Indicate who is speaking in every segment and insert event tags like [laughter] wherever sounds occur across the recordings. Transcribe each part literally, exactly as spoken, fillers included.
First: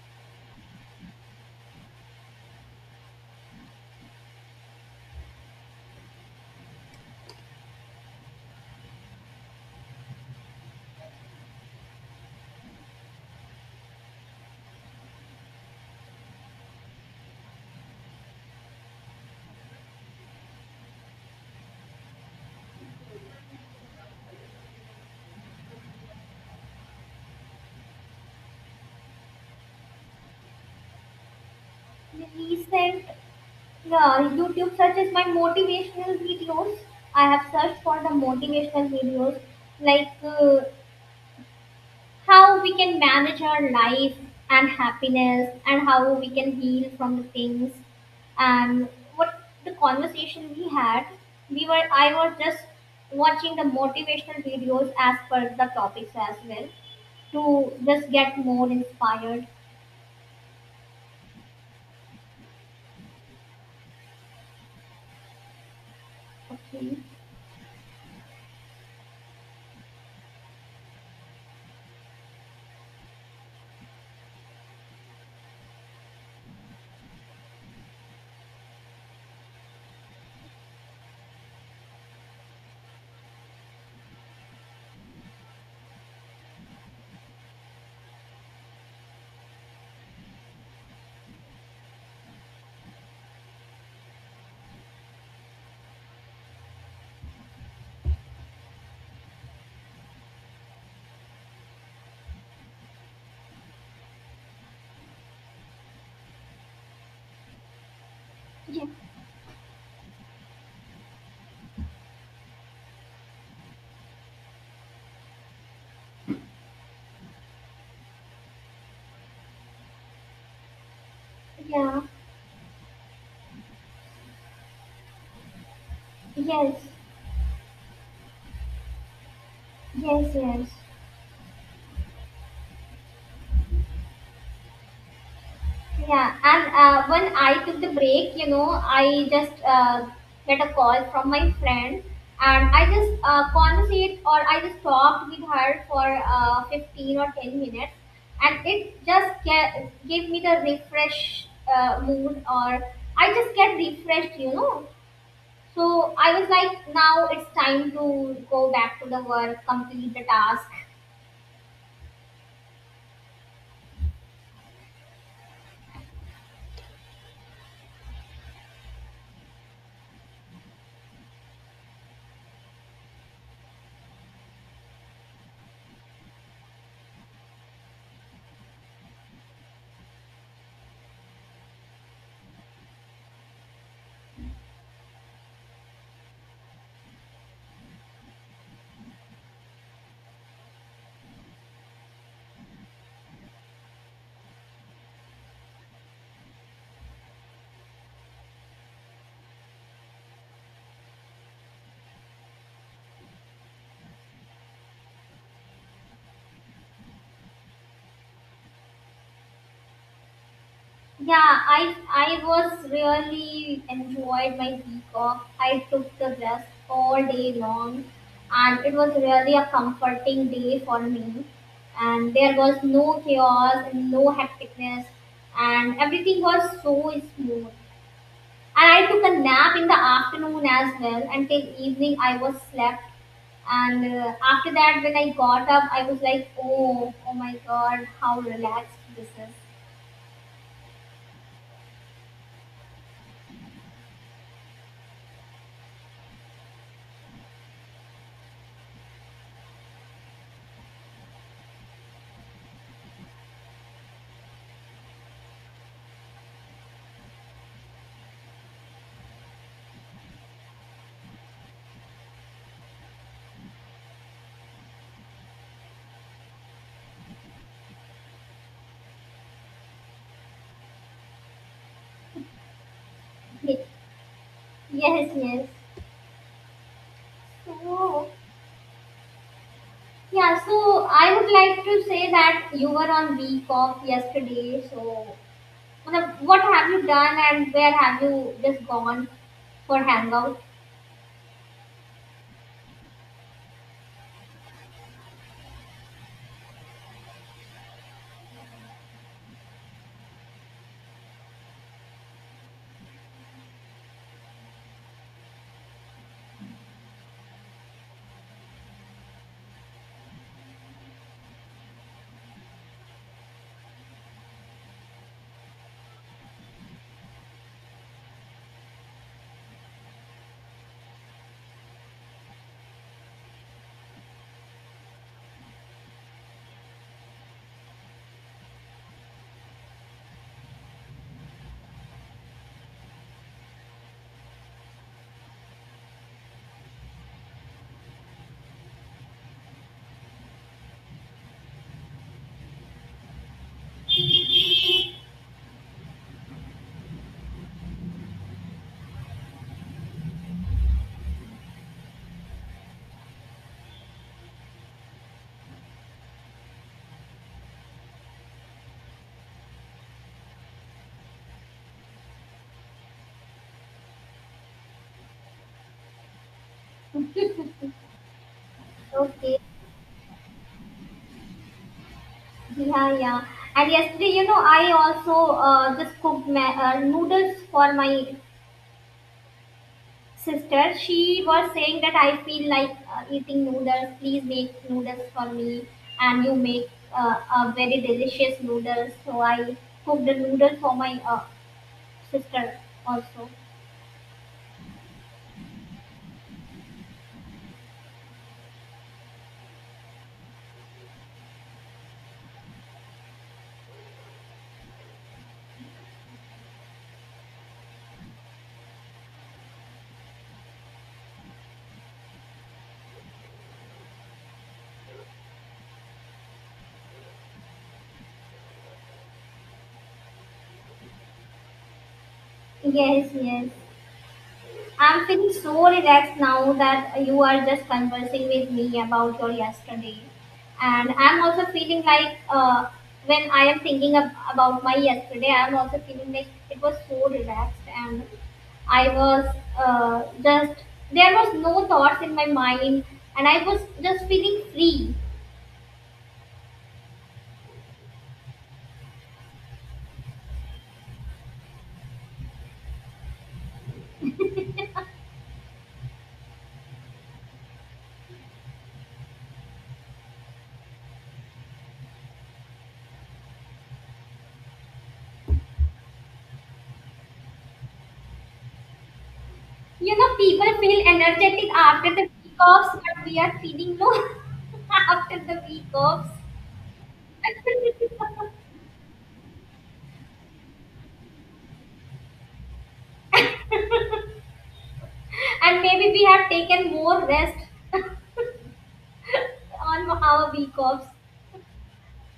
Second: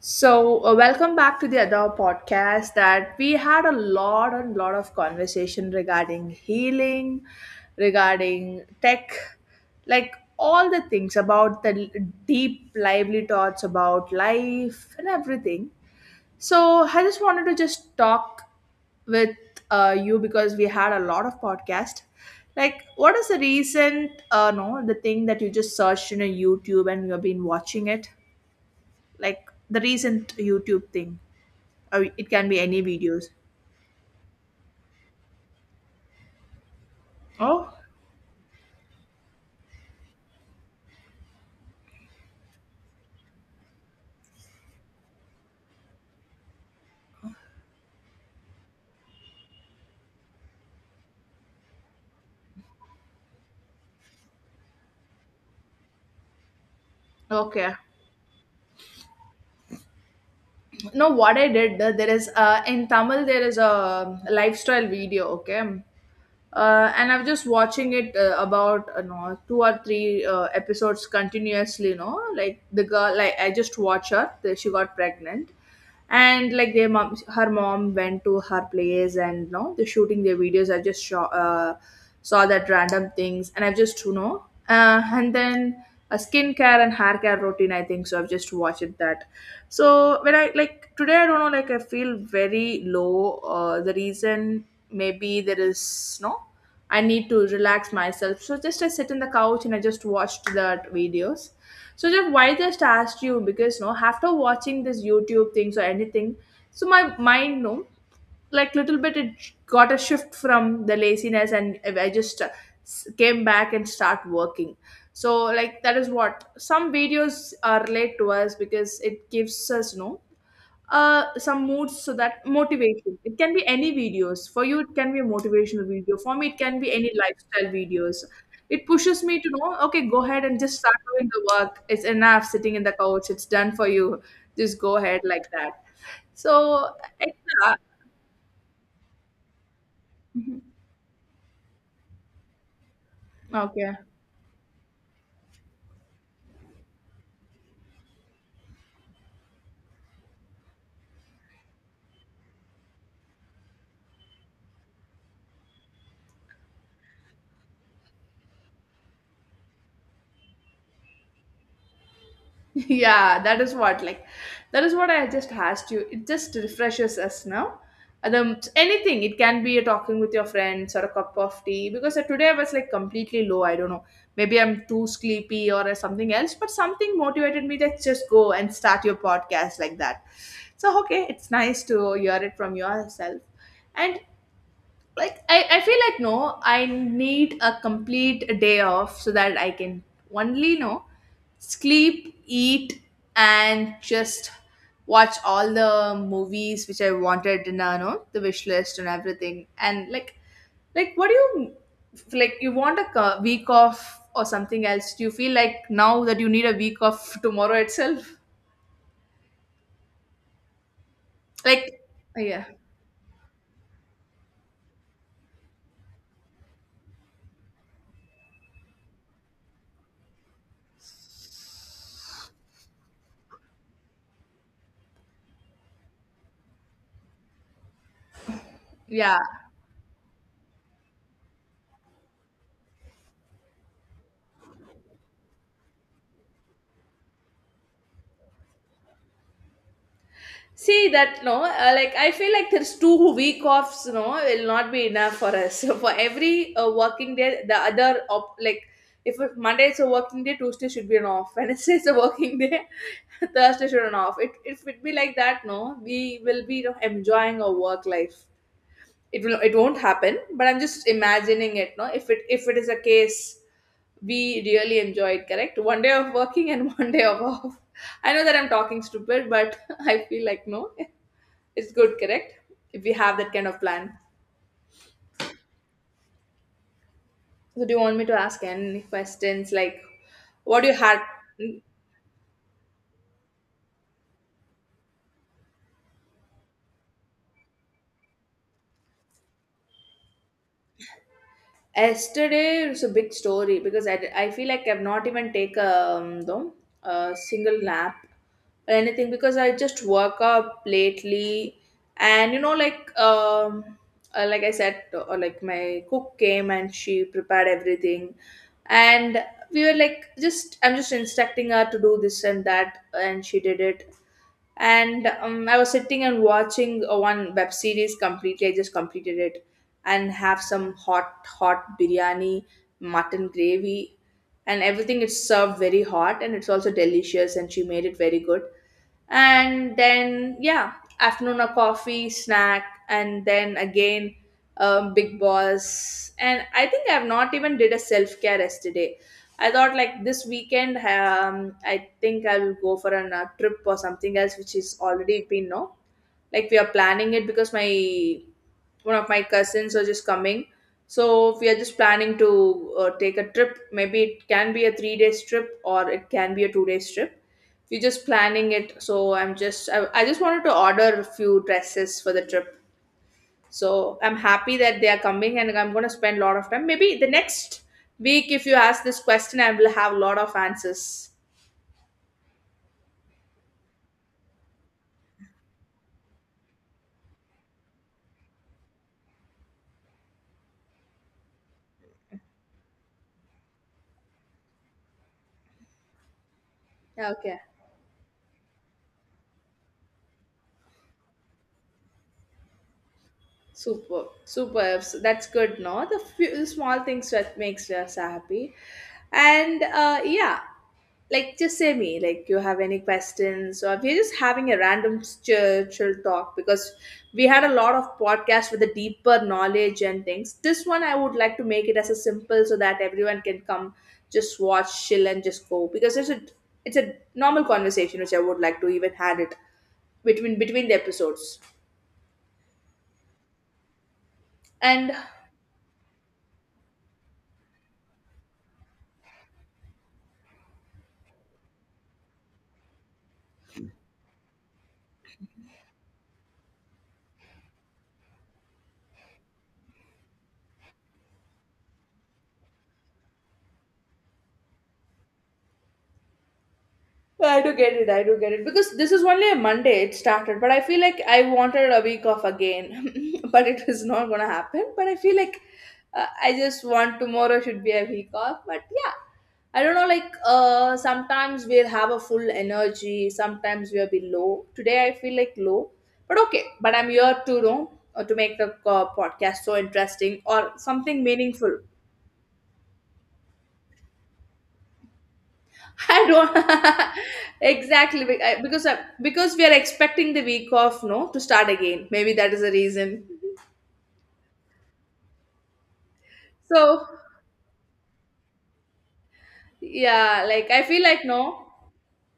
Speaker 1: So, uh, welcome back to the other podcast that we had a lot and lot of conversation regarding healing, regarding tech, like all the things about the l- deep, lively thoughts about life and everything. So, I just wanted to just talk with uh, you because we had a lot of podcast. Like, what is the recent, uh, no, the thing that you just searched in a YouTube and you've been watching it? Like, the recent YouTube thing. Or
Speaker 2: The
Speaker 1: it can be any
Speaker 2: recent,
Speaker 1: videos.
Speaker 2: yeah, YouTube searches my motivational videos. I have
Speaker 1: Oh.
Speaker 2: searched for the motivational videos like uh, how we can manage our life and happiness and how we can heal from the things and what the conversation we had we were I was just watching the motivational videos as per the topics as well to
Speaker 1: Okay.
Speaker 2: just get more inspired.
Speaker 1: No, what I did, uh, there is uh, in Tamil, there is a lifestyle video, okay? uh,
Speaker 2: Okay,
Speaker 1: and I'm just watching it uh, about uh, no, two or three uh, episodes continuously. You know, like the girl, like I just watch her. the- She got pregnant, and like their mom, her mom went to her place, and you know, the shooting their videos. I just saw uh, saw that random things, and I've just you know, uh, and then a skincare and hair care routine. I think so. I've just watched that. So when I like today, I don't know. Like, I feel very low. Uh, the reason maybe there is no I need to relax myself. So just I sit in the couch and I just watched that videos. So just why just asked you because no after watching this YouTube things or anything, so my mind no like
Speaker 2: yeah,
Speaker 1: little bit it got a shift from the laziness and I just uh, s- came back and start working. So like that is what some videos are relate to us because it gives us no uh some moods
Speaker 2: yeah,
Speaker 1: so that motivation. It can be any videos for you. It can be a motivational video for me. It can
Speaker 2: yes.
Speaker 1: be any lifestyle videos. It pushes me to know, okay, go
Speaker 2: Yes,
Speaker 1: ahead and
Speaker 2: yes.
Speaker 1: just start doing the work. It's enough sitting in the couch. It's done for you. Just go ahead like that.
Speaker 2: Yeah,
Speaker 1: So,
Speaker 2: and
Speaker 1: uh,
Speaker 2: uh, when I
Speaker 1: yeah.
Speaker 2: took the break, you know, I just uh, get a call from my friend and I just uh,
Speaker 1: Okay.
Speaker 2: conversate or I just talked with her for uh, fifteen or ten minutes, and it just ga- gave me the refresh uh, mood or I just get refreshed, you know. So I was like, now it's time to go back to the work, complete the task.
Speaker 1: [laughs] Yeah, that is what like that is what I just asked you. It just refreshes us now. And Um, anything, it can be a talking with your friends or a cup of tea because uh, today I was like completely low. I don't know. Maybe I'm too sleepy or uh, something else, but something motivated me to just go and start your podcast like that. So, okay, it's nice to hear it from yourself. And like, I, I feel like no I need a complete day off so that I can only no sleep, eat, and just watch all the movies which I wanted in uh, no, the wish list and everything. And like like what do you like you want a co- week off or something else. Do you feel like now that you need a week off tomorrow itself?
Speaker 2: Yeah, I
Speaker 1: Like,
Speaker 2: I
Speaker 1: yeah,
Speaker 2: was really enjoyed my week off. I took the rest all day long, and it was really a comforting day for me. And there was no chaos and no hecticness, and everything was so smooth. And I took a
Speaker 1: yeah.
Speaker 2: nap in the afternoon as well until evening. I was slept, and uh, after that, when I got up, I was like, oh, oh my god, how relaxed this is. [laughs]
Speaker 1: See that no, uh, like I feel like there's two week offs. No, will not be enough for us. [laughs] So for every uh, working day, the other op- like if it- Monday is a working day, Tuesday should be an off. [laughs] Wednesday is a working day, [laughs] Thursday should be an off. It if it be like that, no, we will be you know, enjoying our work life. It will it won't happen, but I'm just imagining it. No, if it if it is a case, we really enjoy it. Correct, one day of working and [laughs] one day of off. I know that I'm talking stupid, but [laughs] I feel like no. It's good, correct? If we have that kind of plan.
Speaker 2: Yes, yes.
Speaker 1: So, do you want me
Speaker 2: Oh,
Speaker 1: to ask any questions like
Speaker 2: yeah.
Speaker 1: what you
Speaker 2: So
Speaker 1: had
Speaker 2: I would like to say that you were on week off yesterday. So, मतलब, what have you done and where have you just gone for hangout?
Speaker 1: yesterday? It's a big story because I, I feel like I've not even taken um, though, a single nap or anything because I just woke up lately and you know, like, um, uh, like I said, uh, uh, like my cook came and she prepared everything, and we were like, just I'm just instructing her to do this and that, and she did it, and um, I was sitting and watching uh, one web series completely. I just completed it and have some hot hot biryani, mutton gravy, and everything. It's served very hot, and it's also delicious, and she made it very good. And then yeah, afternoon a coffee snack, and then again um, Big Boss. And I think I've not even did a self-care yesterday. I thought like this weekend um, I think I will go for a uh, trip or something else which is already been no like we are planning it because my one of my cousins are just coming. So we are just planning to uh, take a trip. Maybe it can be a three days trip or it can be a two days trip. We're just planning it. So I'm just I, I just wanted to order a few dresses for the trip. So I'm happy that they are coming, and I'm going to spend a lot of time. Maybe the next week if you ask this
Speaker 2: Okay.
Speaker 1: question I will have a lot of answers.
Speaker 2: Yeah, yeah. And yesterday, you know, I also uh, just cooked ma- uh, noodles for my sister. She was saying that I feel like uh, eating noodles. Please make noodles for me, and you make
Speaker 1: Yeah,
Speaker 2: uh,
Speaker 1: okay.
Speaker 2: a very delicious noodles. So I cooked the noodle for my uh, sister also.
Speaker 1: Super, superb. So that's good, no? The few the small things that makes us happy, and uh, yeah, like just say me, like you have any questions, or we're just having a random chill, chill talk because we had a lot of podcasts with a deeper knowledge and things. This one I would like to make it as a simple so that everyone can come, just watch, chill, and just go because it's a it's a normal conversation which I would like to even had it between between the episodes.
Speaker 2: Yes, yes.
Speaker 1: And
Speaker 2: I'm feeling so relaxed now that you are just conversing with me about your yesterday. And I'm also feeling like uh, when I am thinking ab- about my yesterday, I'm also feeling like it was so relaxed and I was uh, just, there was no thoughts in my mind and I was just feeling free.
Speaker 1: I do get it. I do get it because this is only a Monday it started, but I feel like I wanted a week off again, [laughs] but it is not gonna happen. But I feel like uh, I just want tomorrow should be a week off. But yeah, I don't know. Like, uh, sometimes we'll have a full energy. Sometimes we'll be low. Today I feel like low, but okay. But I'm here to know uh, to make the uh, podcast so
Speaker 2: You know,
Speaker 1: interesting or
Speaker 2: people feel
Speaker 1: something
Speaker 2: energetic
Speaker 1: meaningful.
Speaker 2: after the week offs, but we are feeling low [laughs] after the week
Speaker 1: I
Speaker 2: offs.
Speaker 1: don't [laughs] exactly
Speaker 2: [laughs]
Speaker 1: be- I- because I, because we are expecting the week off, no, to start again. Maybe that is the reason.
Speaker 2: And maybe we have taken
Speaker 1: So
Speaker 2: more rest on
Speaker 1: yeah,
Speaker 2: our
Speaker 1: like
Speaker 2: week
Speaker 1: I feel
Speaker 2: offs.
Speaker 1: like no,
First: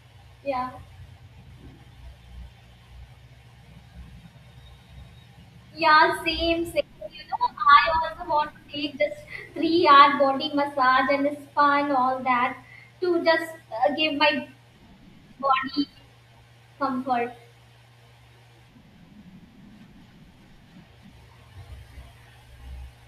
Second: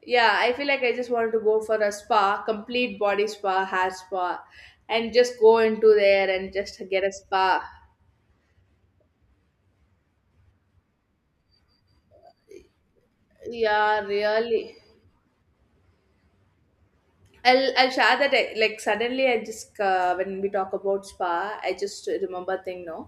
Speaker 1: yeah, I feel
Speaker 2: Yeah,
Speaker 1: like I just wanted to go for a spa, complete body spa, hair spa, and just go into
Speaker 2: yeah,
Speaker 1: there and
Speaker 2: same,
Speaker 1: just
Speaker 2: same.
Speaker 1: get a
Speaker 2: You know,
Speaker 1: spa.
Speaker 2: I also want to take just three-hour body massage and spa and all that to just uh,
Speaker 1: Yeah,
Speaker 2: give my
Speaker 1: really.
Speaker 2: body comfort.
Speaker 1: I'll I'll share that I, like suddenly I just uh, when we talk about spa I just remember thing no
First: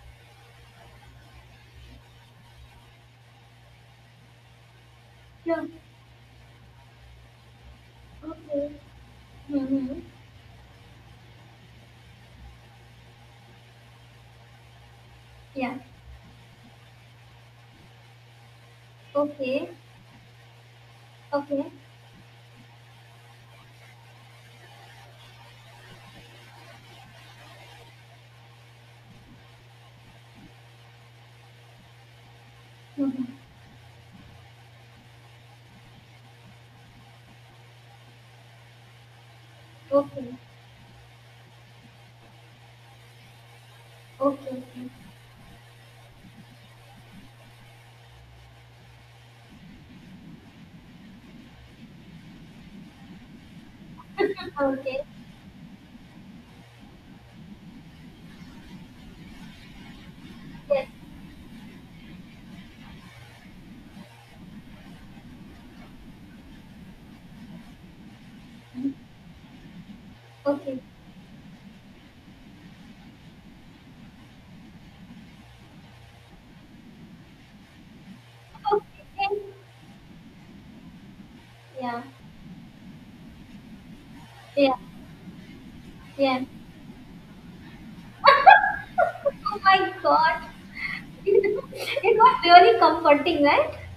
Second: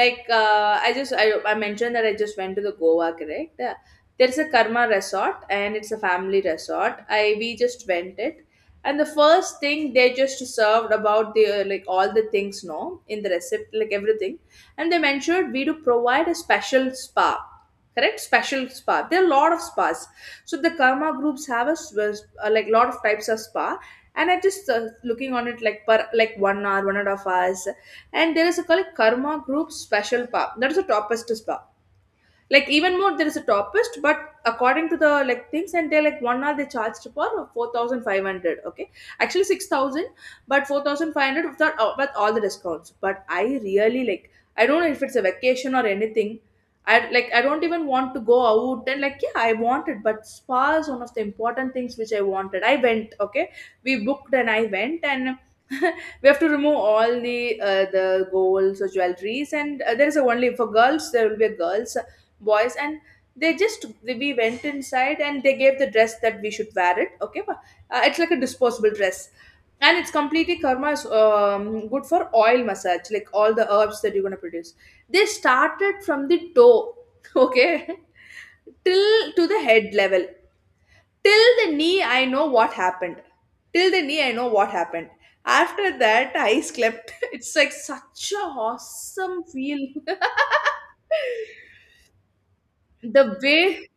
Speaker 1: like uh, I just I, I mentioned that I just went to the Goa, correct? Uh, there's a Karma resort
Speaker 2: Yeah.
Speaker 1: and it's a family resort. I we just went it.
Speaker 2: Okay.
Speaker 1: And the first thing
Speaker 2: Mm-hmm.
Speaker 1: they just served about the uh, like all the things no in the recipe like everything. And they mentioned we
Speaker 2: Yeah.
Speaker 1: do provide a special spa, correct? Special spa. There are a lot of
Speaker 2: Okay.
Speaker 1: spas. So the karma groups
Speaker 2: Okay.
Speaker 1: have a s- s- uh, like lot of types of spa. And I just uh, looking on it like per like one hour, one and a half hours. And there is a called karma group special spa. That is the toppest spa. Like even more
Speaker 2: Mm-hmm.
Speaker 1: there is a topist, but according to the like things, and they're like one hour they charged for four thousand five hundred. Okay, actually six thousand,
Speaker 2: Okay.
Speaker 1: but four thousand five hundred without uh, with all the discounts. But I really like
Speaker 2: Okay.
Speaker 1: I don't know if it's a vacation or anything. I like I don't even want to go out and like yeah I wanted, but spa is one of the important things which I wanted. I went, okay, we
Speaker 2: Okay.
Speaker 1: booked and I
Speaker 2: [laughs] Okay.
Speaker 1: went, and [laughs] we have to remove all the uh, the golds or jewelries and uh, there is a only for
Speaker 2: Yes.
Speaker 1: girls there will be a girls, boys, and they just we went inside and they gave the dress that we should wear it, okay? But, uh, it's like a disposable
Speaker 2: Mm-hmm.
Speaker 1: dress. And it's completely
Speaker 2: Okay.
Speaker 1: karma is um, good for oil massage like all the herbs that you're going to produce. They started from the toe. [laughs] Okay. Till
Speaker 2: Okay.
Speaker 1: to the head level. Till the
Speaker 2: Yeah.
Speaker 1: knee I know what happened. Till the knee I know what
Speaker 2: Yeah.
Speaker 1: happened. After that
Speaker 2: Yeah.
Speaker 1: I slept. [laughs] It's like such a awesome
Speaker 2: [laughs] Oh my
Speaker 1: feel.
Speaker 2: god.
Speaker 1: [laughs]
Speaker 2: [laughs] It was really
Speaker 1: The
Speaker 2: comforting, right?
Speaker 1: way,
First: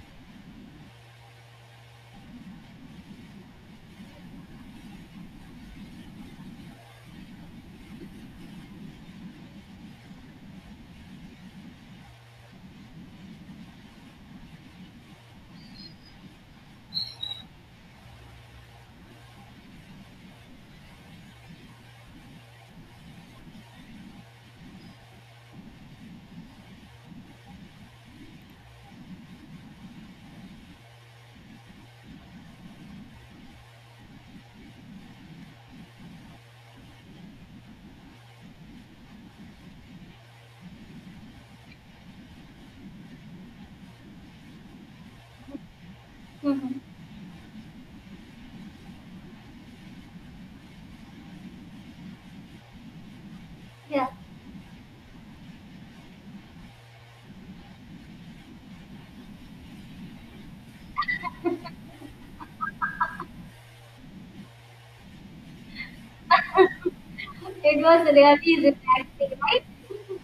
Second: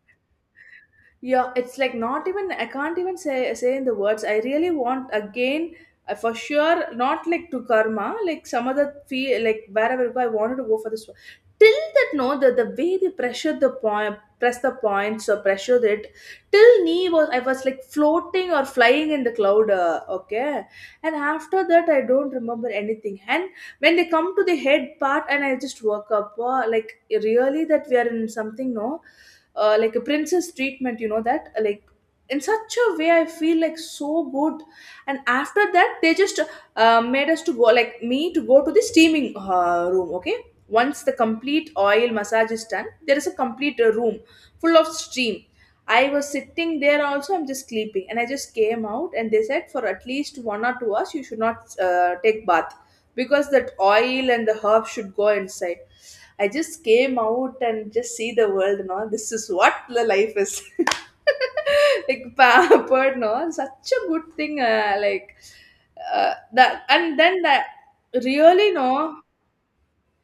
Speaker 1: yeah, it's like not even I can't even say say in the words. I really want again uh, for sure, not like to karma, like some other fee, like wherever I wanted to go for this one. Till that no the, the way they pressure the point, press the points or pressure it. Till knee was I was like floating or flying in the cloud. Uh, okay. And after that I don't remember anything. And when they come to the head part And I just woke up, uh, like really that we are in something, no? Uh, like a princess treatment, you know that. Uh, like in such a way I feel like so good. And after that they just uh, made us to go, like me to go to the steaming uh, room. Okay, once the complete oil massage is done, there is a complete uh, room full of steam. I was sitting
Speaker 2: Hmm.
Speaker 1: there also. I'm just sleeping, and I just came out, and they said for at least one or two hours you should not uh, take bath, because that
Speaker 2: Yeah.
Speaker 1: oil and the herb should go inside. I just came out and just see the world. No, this is what the life is. [laughs] Like pampered, no, such a good thing. Uh, like uh, that, and then that
Speaker 2: It was really
Speaker 1: really no.
Speaker 2: relaxing, right? [laughs]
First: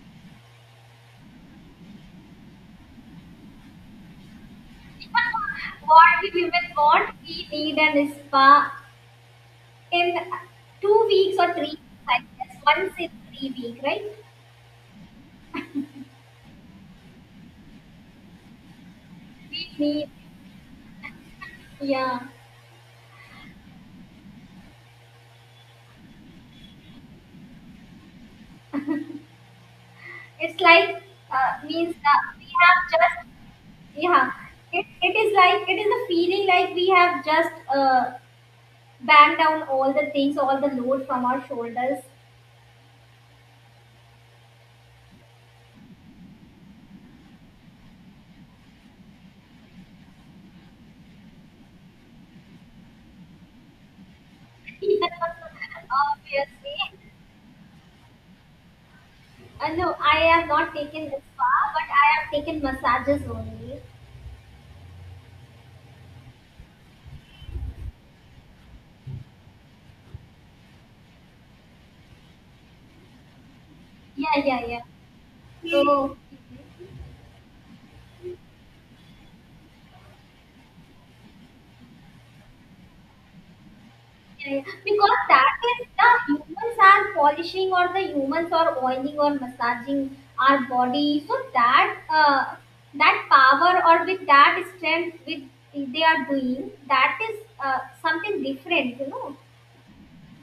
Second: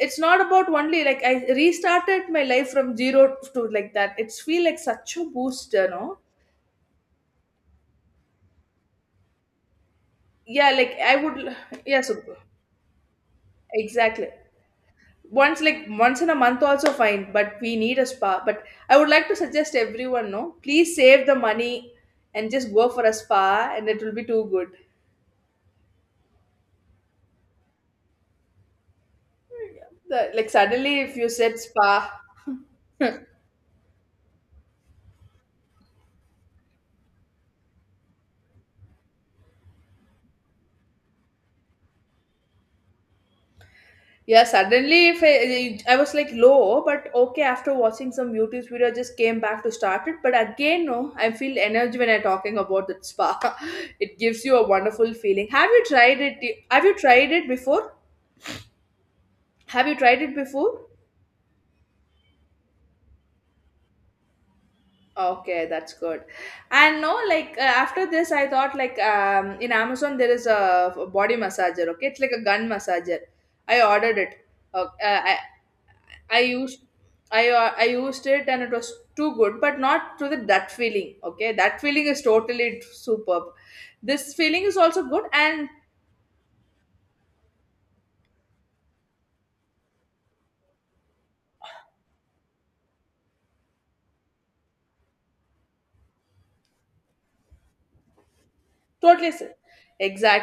Speaker 1: It's not about only like I restarted my life from zero to like that. It's feel like such a booster,
Speaker 2: What
Speaker 1: no?
Speaker 2: we women want, we need an spa in
Speaker 1: Yeah, like
Speaker 2: two
Speaker 1: I
Speaker 2: weeks or
Speaker 1: would.
Speaker 2: three
Speaker 1: Yeah,
Speaker 2: weeks,
Speaker 1: so
Speaker 2: I guess. Once in three weeks, right?
Speaker 1: exactly. Once like once in a month also fine, but we need a spa. But I would like to
Speaker 2: We
Speaker 1: suggest
Speaker 2: need,
Speaker 1: everyone, no, please save the money
Speaker 2: yeah.
Speaker 1: and just go for a spa and it will be too good. The, like
Speaker 2: It's
Speaker 1: suddenly
Speaker 2: like,
Speaker 1: if you said
Speaker 2: uh, means
Speaker 1: spa,
Speaker 2: that we have just, yeah. It, it is like, it is a feeling like we have just uh, bang down all the things, all the load from our shoulders.
Speaker 1: yeah, suddenly if I, I was like low, but okay, after watching some youtube video I just came back to start it. But again, no, I feel energy when I'm talking about that spa. [laughs] It gives you a wonderful feeling. Have you
Speaker 2: [laughs]
Speaker 1: tried
Speaker 2: Obviously.
Speaker 1: it? Have you tried it before?
Speaker 2: Uh,
Speaker 1: Have
Speaker 2: no,
Speaker 1: you
Speaker 2: I
Speaker 1: tried it
Speaker 2: have not
Speaker 1: before?
Speaker 2: taken this far, but I have taken massages only.
Speaker 1: Okay, that's good. And no, like uh, after this, I thought like um, in Amazon there is a, a body massager. Okay, it's like a gun massager. I ordered it.
Speaker 2: Yeah, yeah, yeah.
Speaker 1: Ok, Uh, I
Speaker 2: So,
Speaker 1: I used I uh, I used it and it was too good, but not to the that feeling. Okay, that feeling is totally superb. This
Speaker 2: yeah,
Speaker 1: feeling
Speaker 2: yeah,
Speaker 1: is also
Speaker 2: because
Speaker 1: good.
Speaker 2: that
Speaker 1: And
Speaker 2: is the humans are polishing or the humans are oiling or massaging our body. So that uh, that power or with that strength with they are doing that is uh, something different, you
Speaker 1: totally
Speaker 2: know.
Speaker 1: s-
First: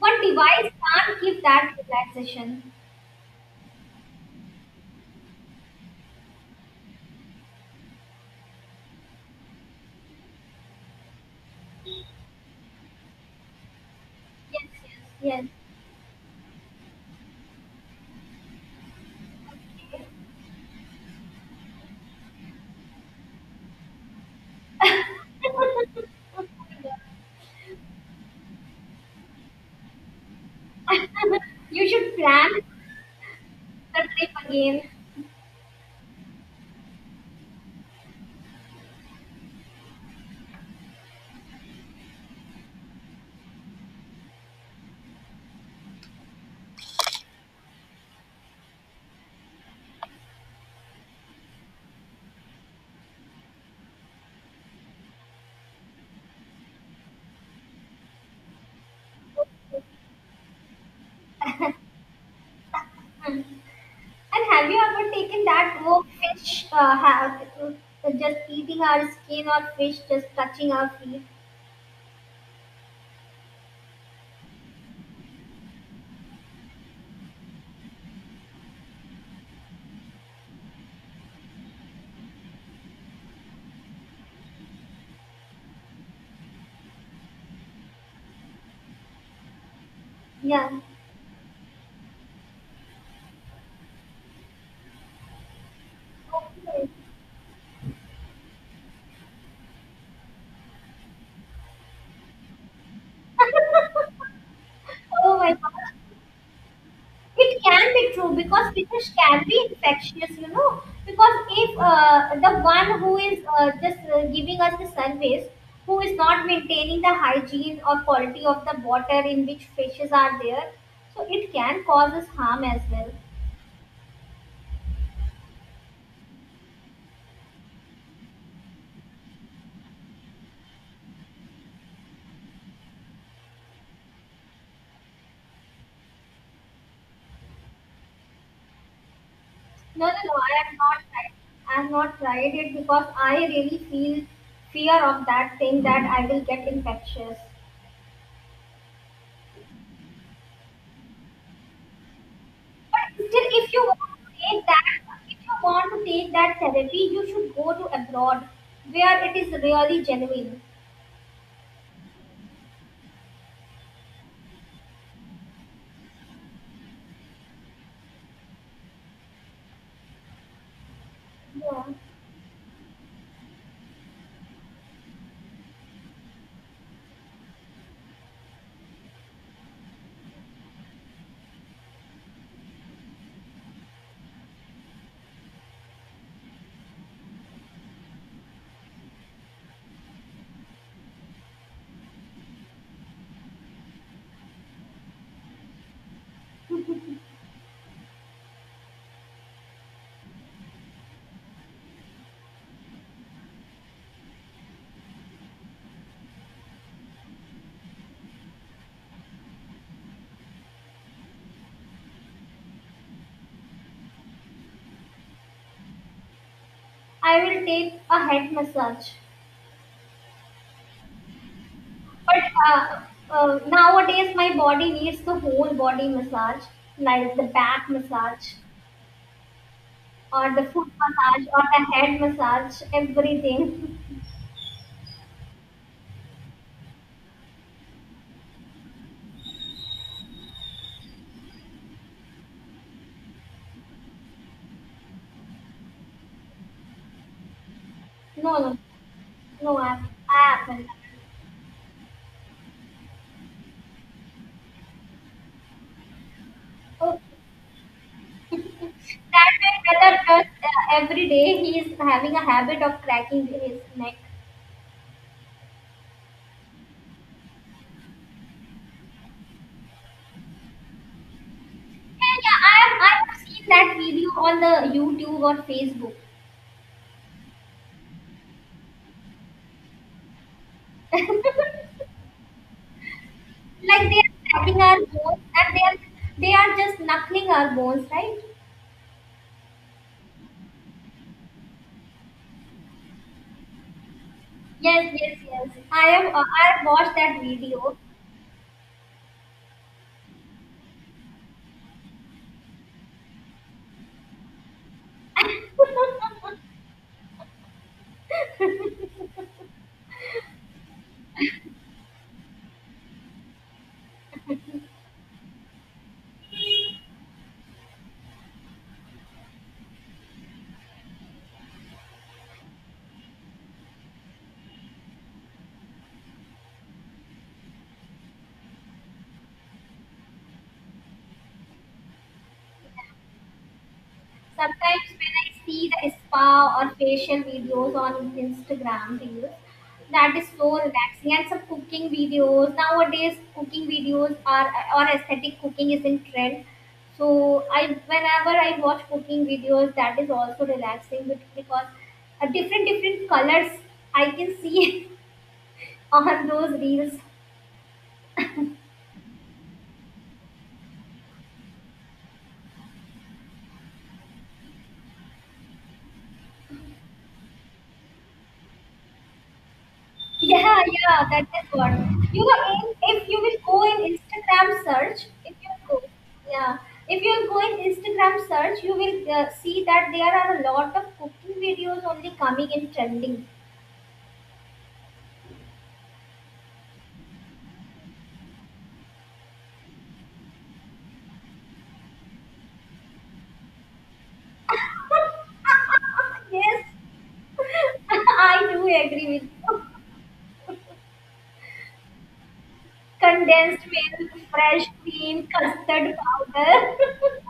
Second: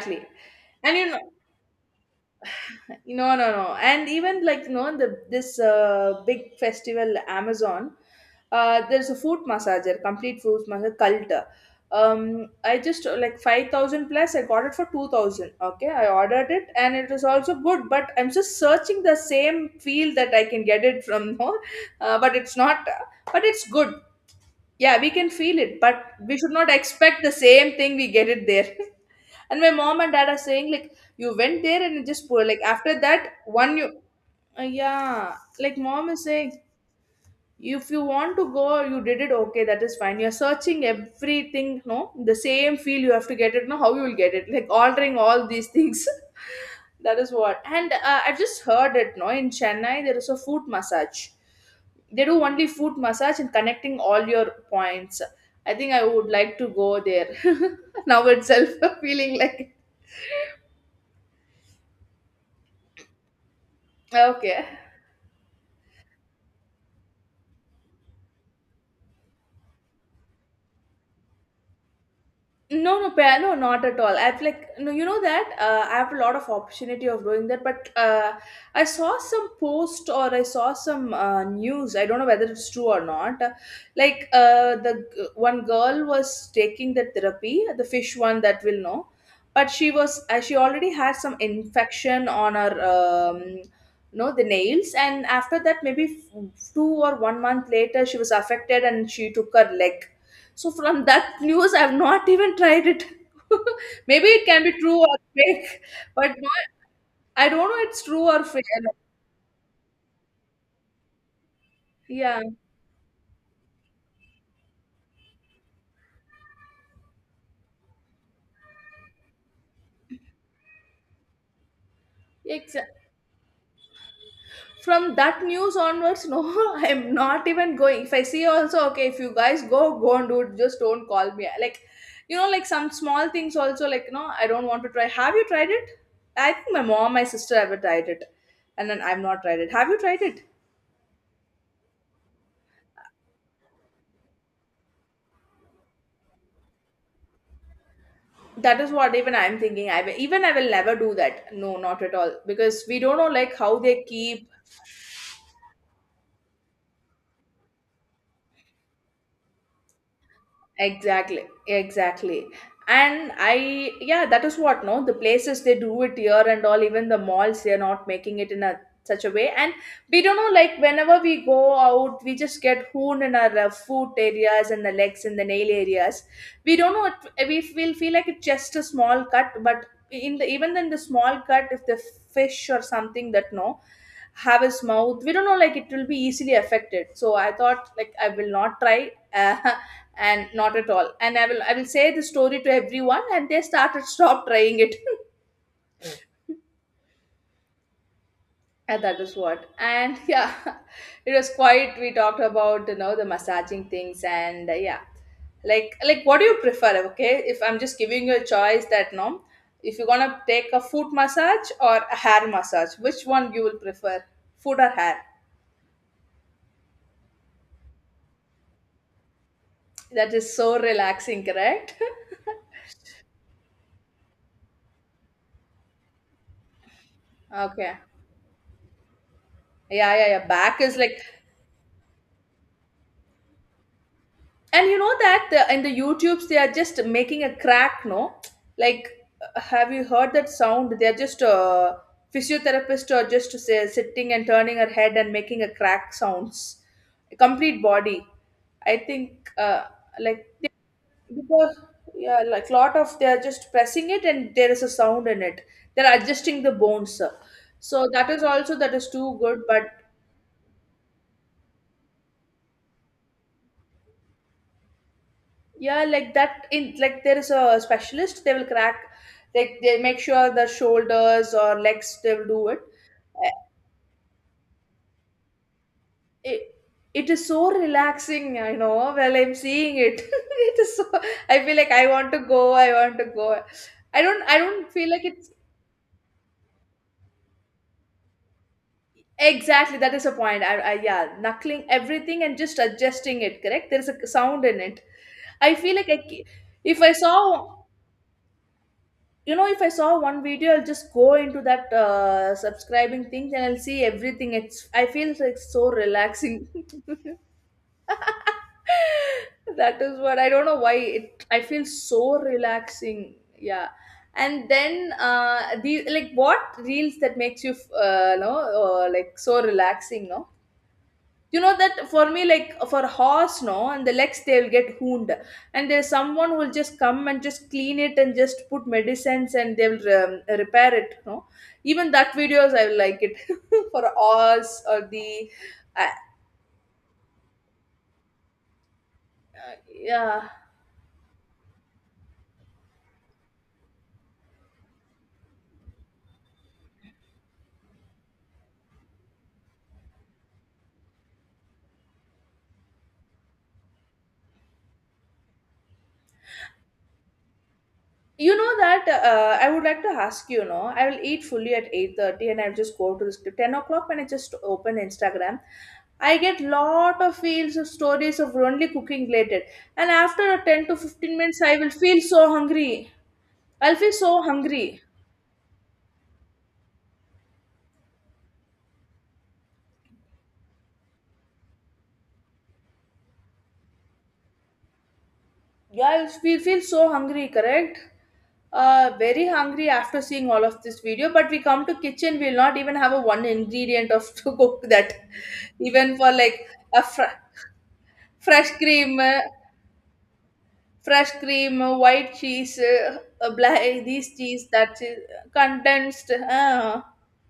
Speaker 2: One device
Speaker 1: And you know,
Speaker 2: can't give that relaxation.
Speaker 1: no, no, no. And even like you know the this uh, big festival Amazon, uh, there's a foot massager, complete foot massager cult. Um, I just uh, like five thousand plus. I
Speaker 2: Yes,
Speaker 1: got it for two
Speaker 2: yes,
Speaker 1: thousand. Okay, I ordered it and it was also good. But I'm just searching the same
Speaker 2: yes.
Speaker 1: feel that I can get it from. [laughs] No, uh, but it's not. But it's good. Yeah, we
Speaker 2: [laughs]
Speaker 1: can feel it,
Speaker 2: Oh
Speaker 1: but we
Speaker 2: my
Speaker 1: should not expect the same thing we get it there. [laughs] And my mom and dad are saying like
Speaker 2: God.
Speaker 1: you went
Speaker 2: [laughs]
Speaker 1: there
Speaker 2: You
Speaker 1: and
Speaker 2: should
Speaker 1: just poor
Speaker 2: plan
Speaker 1: like after that one you,
Speaker 2: the trip
Speaker 1: uh,
Speaker 2: again.
Speaker 1: yeah, like mom is saying, if you want to go you did it, okay, that is fine, you're searching everything, no, the same field you have to get it, no, how you will get it, like altering all these things. [laughs] That is what. And uh, I just heard it, no, in Chennai there is a foot massage. They do only foot massage and connecting all your points. I think I would like to go there. [laughs] Now itself. [laughs] Feeling like.
Speaker 2: Hmm. And
Speaker 1: Okay.
Speaker 2: have you ever taken that walk fish uh, have, uh, just eating our skin or fish just touching our feet?
Speaker 1: No, no, pa- no, not at all. I've like, no, you know that uh, I have a lot of opportunity of doing that, but uh, I saw some post or I saw some uh, news. I don't know whether it's true or not. Uh, like uh, the g- one girl was taking the therapy, the fish one that will know, but she was uh, she
Speaker 2: Yeah.
Speaker 1: already had some infection on her, um, no, the nails, and after that, maybe f-
Speaker 2: Okay.
Speaker 1: two or one month later, she was affected and she took her leg. So from that news, I've not even tried it. [laughs] Maybe it can be true or
Speaker 2: [laughs] Oh my god.
Speaker 1: fake, but not, I don't
Speaker 2: It
Speaker 1: know
Speaker 2: can
Speaker 1: it's
Speaker 2: be
Speaker 1: true
Speaker 2: true
Speaker 1: or fake.
Speaker 2: because fish can be infectious, you know. Because if uh,
Speaker 1: Yeah,
Speaker 2: the one who is uh, just uh, giving us the service, who is not maintaining the hygiene or quality of the water in which fishes are there, so it can cause us harm as
Speaker 1: exactly.
Speaker 2: well.
Speaker 1: From that news onwards, no, [laughs] I'm not even going. If I see also, okay, if you guys go, go and do it. Just don't call me. Like, you know, like some small things also. Like, no, I don't want to try. Have you tried it? I think my mom, my sister ever tried it, and then I've not tried it. Have you
Speaker 2: No, no,
Speaker 1: tried
Speaker 2: no.
Speaker 1: it?
Speaker 2: I have not tried. I have not tried it because I really feel fear of that thing that I will get infectious.
Speaker 1: That is what even I'm thinking. I will, even I will never do that, no, not at all, because we
Speaker 2: But
Speaker 1: don't know
Speaker 2: still,
Speaker 1: like
Speaker 2: if
Speaker 1: how
Speaker 2: you
Speaker 1: they
Speaker 2: want to
Speaker 1: keep.
Speaker 2: take that, if you want to take that therapy, you should go to abroad, where it is really genuine.
Speaker 1: Exactly, exactly. And I, yeah, that is what, no, the places they do it here and all, even the malls, they're not making it in a such a way. And we don't know, like, whenever we go
Speaker 2: Yeah.
Speaker 1: out, we just get hooned in our uh, foot areas and the legs and the nail areas. We don't know, it, we will feel like it's just a small cut, but in the even in the small cut, if the fish or something that, no, have his mouth, we don't know, like it will be easily affected. So I thought like I will not try. [laughs] And not at all. And i will I will say the story to everyone and they started stop trying it. [laughs] And that is what. And yeah. [laughs] It was quite we talked about, you know, the massaging things. And uh, yeah, like like what do you prefer. Okay, if I'm just giving you a choice that no, if you're gonna take a foot massage or a hair massage, which one you will prefer, foot or hair?
Speaker 2: I will take a head massage.
Speaker 1: That is so relaxing, correct?
Speaker 2: But uh, uh, nowadays, my body needs the whole body massage, like the
Speaker 1: [laughs]
Speaker 2: back
Speaker 1: Okay.
Speaker 2: massage,
Speaker 1: Yeah, yeah, yeah,
Speaker 2: or the
Speaker 1: back
Speaker 2: foot
Speaker 1: is like.
Speaker 2: massage, or the head massage, everything. [laughs]
Speaker 1: And you know that the, in the youtubes they are just making a crack, no? Like uh, have you heard that sound? They are just uh, physiotherapist or just to say, sitting and turning her head and making a crack sounds, complete body.
Speaker 2: No, no,
Speaker 1: I think
Speaker 2: no,
Speaker 1: uh,
Speaker 2: I,
Speaker 1: like
Speaker 2: I
Speaker 1: they-
Speaker 2: haven't.
Speaker 1: because yeah, like lot of they are just pressing it and there is a sound in it. They're adjusting the
Speaker 2: Oh.
Speaker 1: bones. So that is also, that is too
Speaker 2: That
Speaker 1: good,
Speaker 2: way,
Speaker 1: but
Speaker 2: whether just uh, every day he is having a habit of cracking his neck.
Speaker 1: yeah, like that. In like there is a specialist, they will crack, like they make sure the shoulders or legs, they
Speaker 2: Yeah,
Speaker 1: will
Speaker 2: yeah,
Speaker 1: do
Speaker 2: I
Speaker 1: it.
Speaker 2: have, I have
Speaker 1: Uh,
Speaker 2: seen that video on the YouTube or Facebook.
Speaker 1: It, it is so relaxing, I know, while I'm seeing it. [laughs] It is so, I feel
Speaker 2: [laughs]
Speaker 1: like I want to go, I want to go.
Speaker 2: Like they
Speaker 1: I
Speaker 2: are
Speaker 1: don't I
Speaker 2: cracking
Speaker 1: don't
Speaker 2: our
Speaker 1: feel like
Speaker 2: bones
Speaker 1: it's
Speaker 2: and they are they are just knuckling our bones, right?
Speaker 1: exactly that is a point. I, I yeah, knuckling everything and just adjusting it, correct? There is a sound in it.
Speaker 2: Yes, yes, yes.
Speaker 1: I feel
Speaker 2: I
Speaker 1: like I,
Speaker 2: have uh,
Speaker 1: ca-
Speaker 2: I have
Speaker 1: if I
Speaker 2: watched that
Speaker 1: saw
Speaker 2: video.
Speaker 1: You know, if I saw one video, I'll just go into that uh, subscribing thing and I'll see everything. It's I feel like so relaxing.
Speaker 2: [laughs]
Speaker 1: [laughs] That is what. I don't know why it I feel so relaxing. Yeah. And then uh the like what reels that makes you uh no uh, like so relaxing, no? You know that for me, like for horse, no, and the legs they'll get wound, and there's someone will just come and just clean it and just put medicines and they'll um, repair it, no? Even that videos I will like it. [laughs] For horse
Speaker 2: Sometimes
Speaker 1: or
Speaker 2: when I
Speaker 1: the
Speaker 2: see
Speaker 1: uh,
Speaker 2: the spa or facial videos on Instagram reels,
Speaker 1: uh,
Speaker 2: that is
Speaker 1: yeah.
Speaker 2: so relaxing. And some cooking videos nowadays, cooking videos are or aesthetic cooking is in trend. So I whenever I watch cooking videos, that is also relaxing with- because uh, different different colors I can see [laughs] on those reels.
Speaker 1: You know that uh, I would like to ask you, know, I will eat fully at eight thirty and I'll just go to the ten o'clock when I just open Instagram. I get lot of feels of stories of only cooking related. And after a
Speaker 2: Yeah,
Speaker 1: ten to
Speaker 2: yeah,
Speaker 1: fifteen
Speaker 2: that
Speaker 1: minutes,
Speaker 2: is
Speaker 1: I will
Speaker 2: what.
Speaker 1: feel
Speaker 2: You
Speaker 1: so
Speaker 2: go in,
Speaker 1: hungry.
Speaker 2: if you will go
Speaker 1: I'll
Speaker 2: in
Speaker 1: feel so
Speaker 2: Instagram
Speaker 1: hungry.
Speaker 2: search, if you go, yeah, if you will go in Instagram search, you will uh, see that there are a lot of cooking videos only coming in trending.
Speaker 1: Yeah, I'll feel, feel so hungry, correct? Uh, very hungry after seeing all of this video, but we come to kitchen, we'll not even have a one ingredient of [laughs] to cook that. Even for
Speaker 2: [laughs]
Speaker 1: like
Speaker 2: Yes.
Speaker 1: a fry.
Speaker 2: [laughs] I
Speaker 1: fresh
Speaker 2: do
Speaker 1: cream
Speaker 2: agree
Speaker 1: uh,
Speaker 2: with you.
Speaker 1: Fresh cream, uh, white cheese, uh, uh, black,
Speaker 2: Condensed
Speaker 1: eh,
Speaker 2: milk,
Speaker 1: these cheese,
Speaker 2: fresh
Speaker 1: that is
Speaker 2: cream, custard
Speaker 1: condensed,
Speaker 2: powder.
Speaker 1: uh,
Speaker 2: [laughs]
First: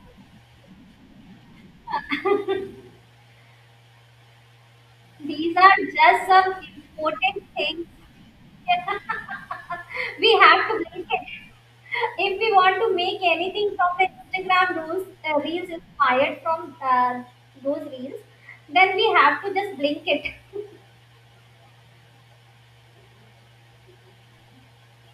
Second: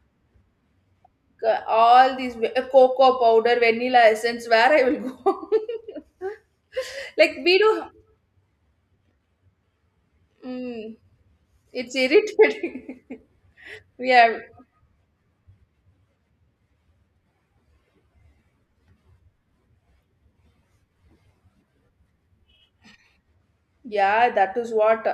Speaker 1: c- all these uh, cocoa powder, vanilla essence, where I will go?
Speaker 2: These are just some
Speaker 1: [laughs] Like
Speaker 2: important
Speaker 1: we do.
Speaker 2: things [laughs] we have to
Speaker 1: Mm,
Speaker 2: make it.
Speaker 1: it's
Speaker 2: If we want to
Speaker 1: irritating.
Speaker 2: make anything from
Speaker 1: [laughs]
Speaker 2: the
Speaker 1: Yeah.
Speaker 2: Instagram rules, uh, reels inspired from uh, those reels, then we have to just blink it. [laughs]
Speaker 1: Yeah, that is what.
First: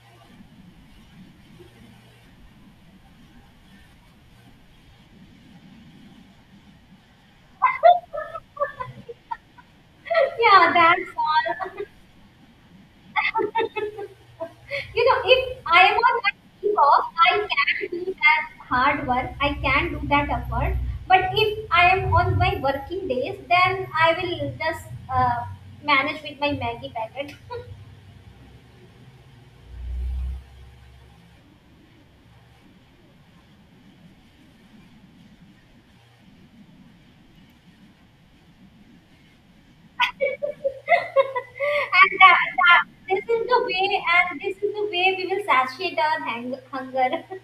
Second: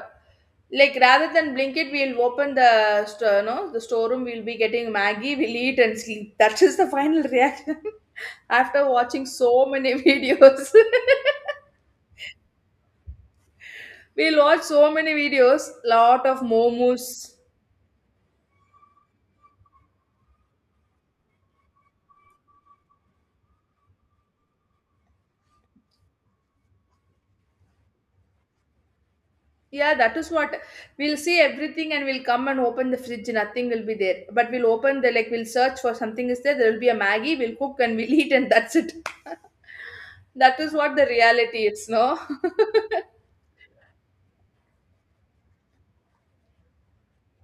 Speaker 1: Like rather than Blinkit, we'll open the st- no the storeroom. We'll be getting Maggie. We'll eat and sleep. [laughs] That is the final reaction [laughs] after watching so many
Speaker 2: Yeah,
Speaker 1: videos.
Speaker 2: that's all. [laughs] [laughs]
Speaker 1: [laughs] We'll watch so
Speaker 2: You
Speaker 1: many
Speaker 2: know, if
Speaker 1: videos.
Speaker 2: I am on
Speaker 1: Lot
Speaker 2: my
Speaker 1: of
Speaker 2: week off,
Speaker 1: momos.
Speaker 2: I can do that hard work. I can do that effort. But if I am on my working days, then I will just uh, manage with my Maggie packet. [laughs] And
Speaker 1: Yeah, that is what. We'll see everything and we'll come and open the fridge. Nothing will be there. But we'll open the like we'll search for something is there. There will be a Maggie. We'll cook and we'll [laughs] eat and that's it. [laughs] That is what the reality is. No.
Speaker 2: that,
Speaker 1: [laughs]
Speaker 2: that, this is the way, and this is the way we will satiate our hang- hunger. [laughs] And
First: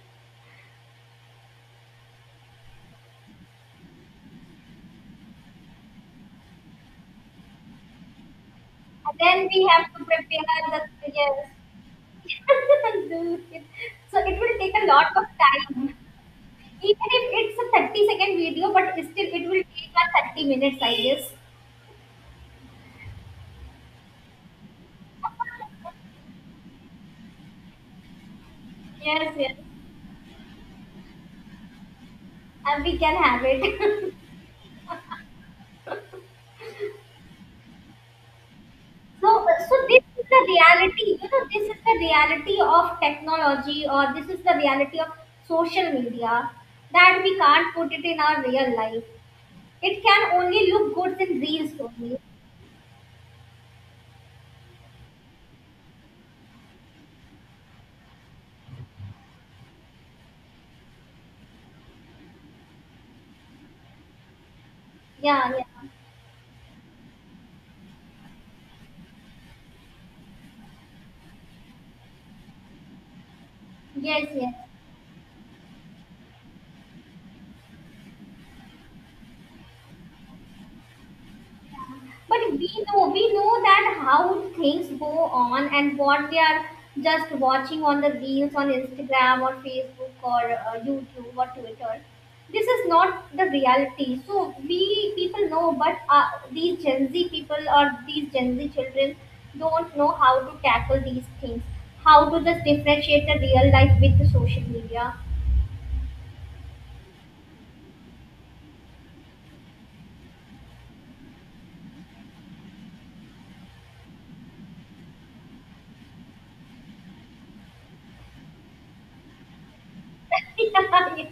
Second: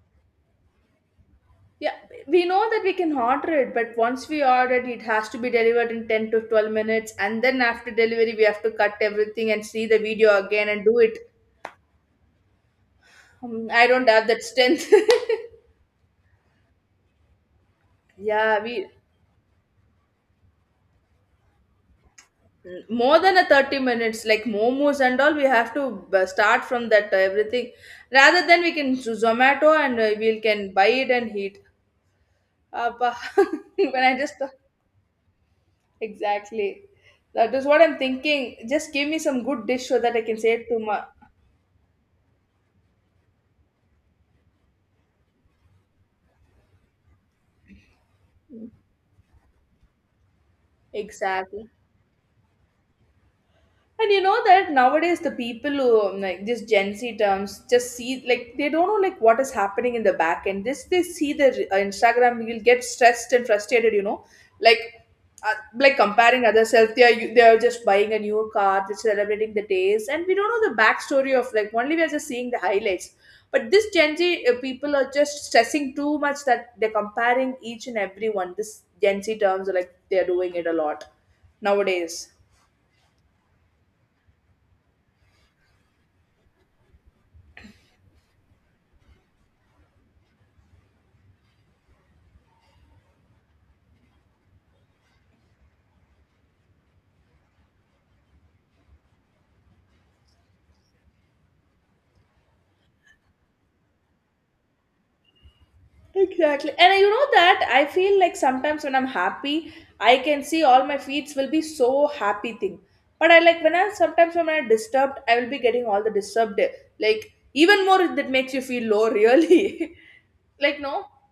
Speaker 1: Yeah, we know that we can order it, but once we order it, it has to be delivered in ten to twelve minutes. And then after delivery, we have to cut
Speaker 2: then
Speaker 1: everything and
Speaker 2: we
Speaker 1: see
Speaker 2: have
Speaker 1: the
Speaker 2: to
Speaker 1: video
Speaker 2: prepare
Speaker 1: again and do
Speaker 2: the
Speaker 1: it.
Speaker 2: yes. [laughs] Do it.
Speaker 1: Um, I don't
Speaker 2: So
Speaker 1: have
Speaker 2: it
Speaker 1: that
Speaker 2: will take a
Speaker 1: strength.
Speaker 2: lot of time. Even if it's a 30
Speaker 1: [laughs]
Speaker 2: second
Speaker 1: Yeah,
Speaker 2: video,
Speaker 1: we
Speaker 2: but still it will take like thirty minutes, I guess.
Speaker 1: more than a thirty minutes, like momos and all, we have to uh, start from that uh, everything. Rather than we can z-
Speaker 2: Yes, yes.
Speaker 1: Zomato and uh, we can buy it and eat.
Speaker 2: And we
Speaker 1: Appa.
Speaker 2: can have
Speaker 1: [laughs] when
Speaker 2: it.
Speaker 1: I
Speaker 2: [laughs]
Speaker 1: just exactly, that is what I'm thinking. Just give me
Speaker 2: So,
Speaker 1: some good
Speaker 2: so
Speaker 1: dish so
Speaker 2: this
Speaker 1: that I
Speaker 2: is
Speaker 1: can
Speaker 2: the
Speaker 1: say it to my.
Speaker 2: reality, you know, this is the reality of technology or this is the reality of social media that we can't put it in our real life. It can only look good in
Speaker 1: Exactly.
Speaker 2: reels only.
Speaker 1: And you know that nowadays the people who um, like this Gen Z terms just see, like they don't know like what is happening in the back end. This they see the uh, Instagram, you'll get stressed and frustrated. You know, like
Speaker 2: Yeah,
Speaker 1: uh,
Speaker 2: yeah.
Speaker 1: like comparing ourselves. They are they are just buying a new car, they're celebrating the days, and we don't know the backstory of, like, only we are just seeing the highlights. But this Gen
Speaker 2: Yes,
Speaker 1: Z
Speaker 2: yes.
Speaker 1: uh, people are just stressing too much that they're comparing each and every one. This Gen Z terms are like they're doing it a lot nowadays.
Speaker 2: But we know we know that how things go on and what they are just watching on the reels on Instagram or Facebook or uh, YouTube or Twitter. This is not the reality, so we people know, but uh, these Gen Z people or these Gen Z children don't know how to tackle these things, how to just differentiate the real life with the social media.
Speaker 1: Exactly. And you know that I feel like sometimes when I'm happy, I can see all my feeds will be so happy thing. But I like when I sometimes when I'm disturbed, I will be getting all the disturbed, like even more that makes you feel low, really.
Speaker 2: [laughs]
Speaker 1: [laughs] Like, no,
Speaker 2: Yeah.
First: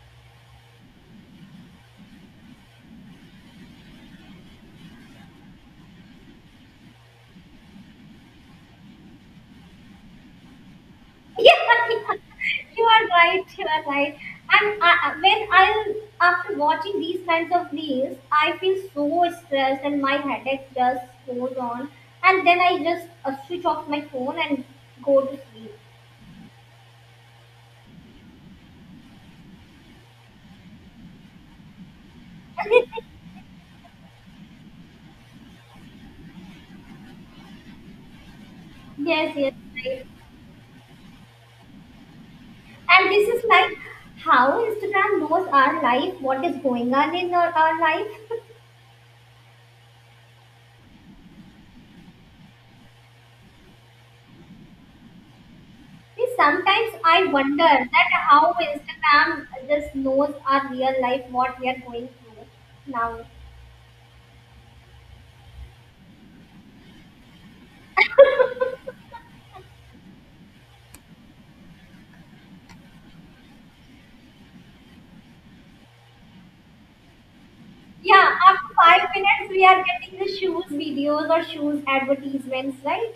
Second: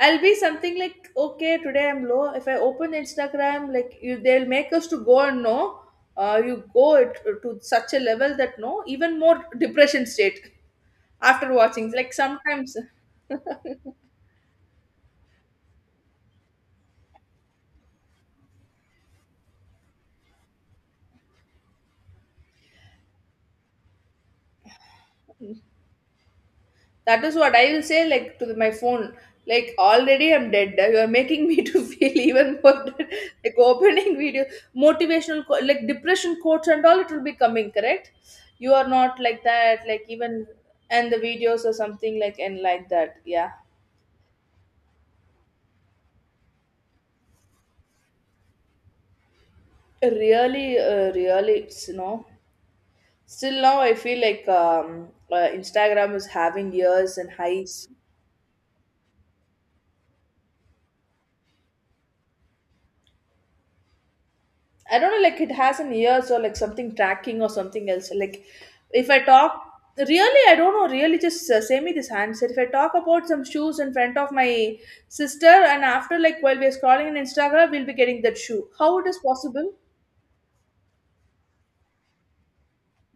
Speaker 1: I'll be something like, okay, today I'm low. If I open Instagram, like you, they'll make us to go and no, uh, you go it to such a level that no even more depression state [laughs]
Speaker 2: [laughs] Yeah,
Speaker 1: after watching. Like
Speaker 2: yeah,
Speaker 1: sometimes.
Speaker 2: you are right. You are right. And I, I- when I, after watching these kinds of reels, I feel so stressed and my headache just goes on. And then I just uh, switch off my phone and go to sleep.
Speaker 1: That is what I will say, like to my phone, like already I'm dead. You are making me [laughs] to feel even more dead.
Speaker 2: [laughs]
Speaker 1: Like opening video, motivational, qu- like depression quotes and all, it will be coming, correct? You are not
Speaker 2: Yes,
Speaker 1: like
Speaker 2: yes,
Speaker 1: that,
Speaker 2: right.
Speaker 1: like even and the videos or something, like and like
Speaker 2: And
Speaker 1: that.
Speaker 2: this is
Speaker 1: Yeah,
Speaker 2: like how Instagram knows our life, what is going on in our, our life. [laughs]
Speaker 1: really, uh, really, it's, you know. Still now, I feel like um, uh, Instagram is
Speaker 2: See,
Speaker 1: having
Speaker 2: sometimes
Speaker 1: years
Speaker 2: I
Speaker 1: and
Speaker 2: wonder
Speaker 1: highs.
Speaker 2: that how Instagram just knows our real life, what we are going through now.
Speaker 1: I don't know, like it has an ears or like something tracking or something else. Like if
Speaker 2: [laughs]
Speaker 1: I talk, really, I don't know, really just uh, say me this handset. If I talk about some shoes in front of my sister and after, like while we are scrolling on Instagram, we'll be getting
Speaker 2: Yeah,
Speaker 1: that shoe.
Speaker 2: after
Speaker 1: How it
Speaker 2: five
Speaker 1: is
Speaker 2: minutes, we
Speaker 1: possible?
Speaker 2: are getting the shoes videos or shoes advertisements, right?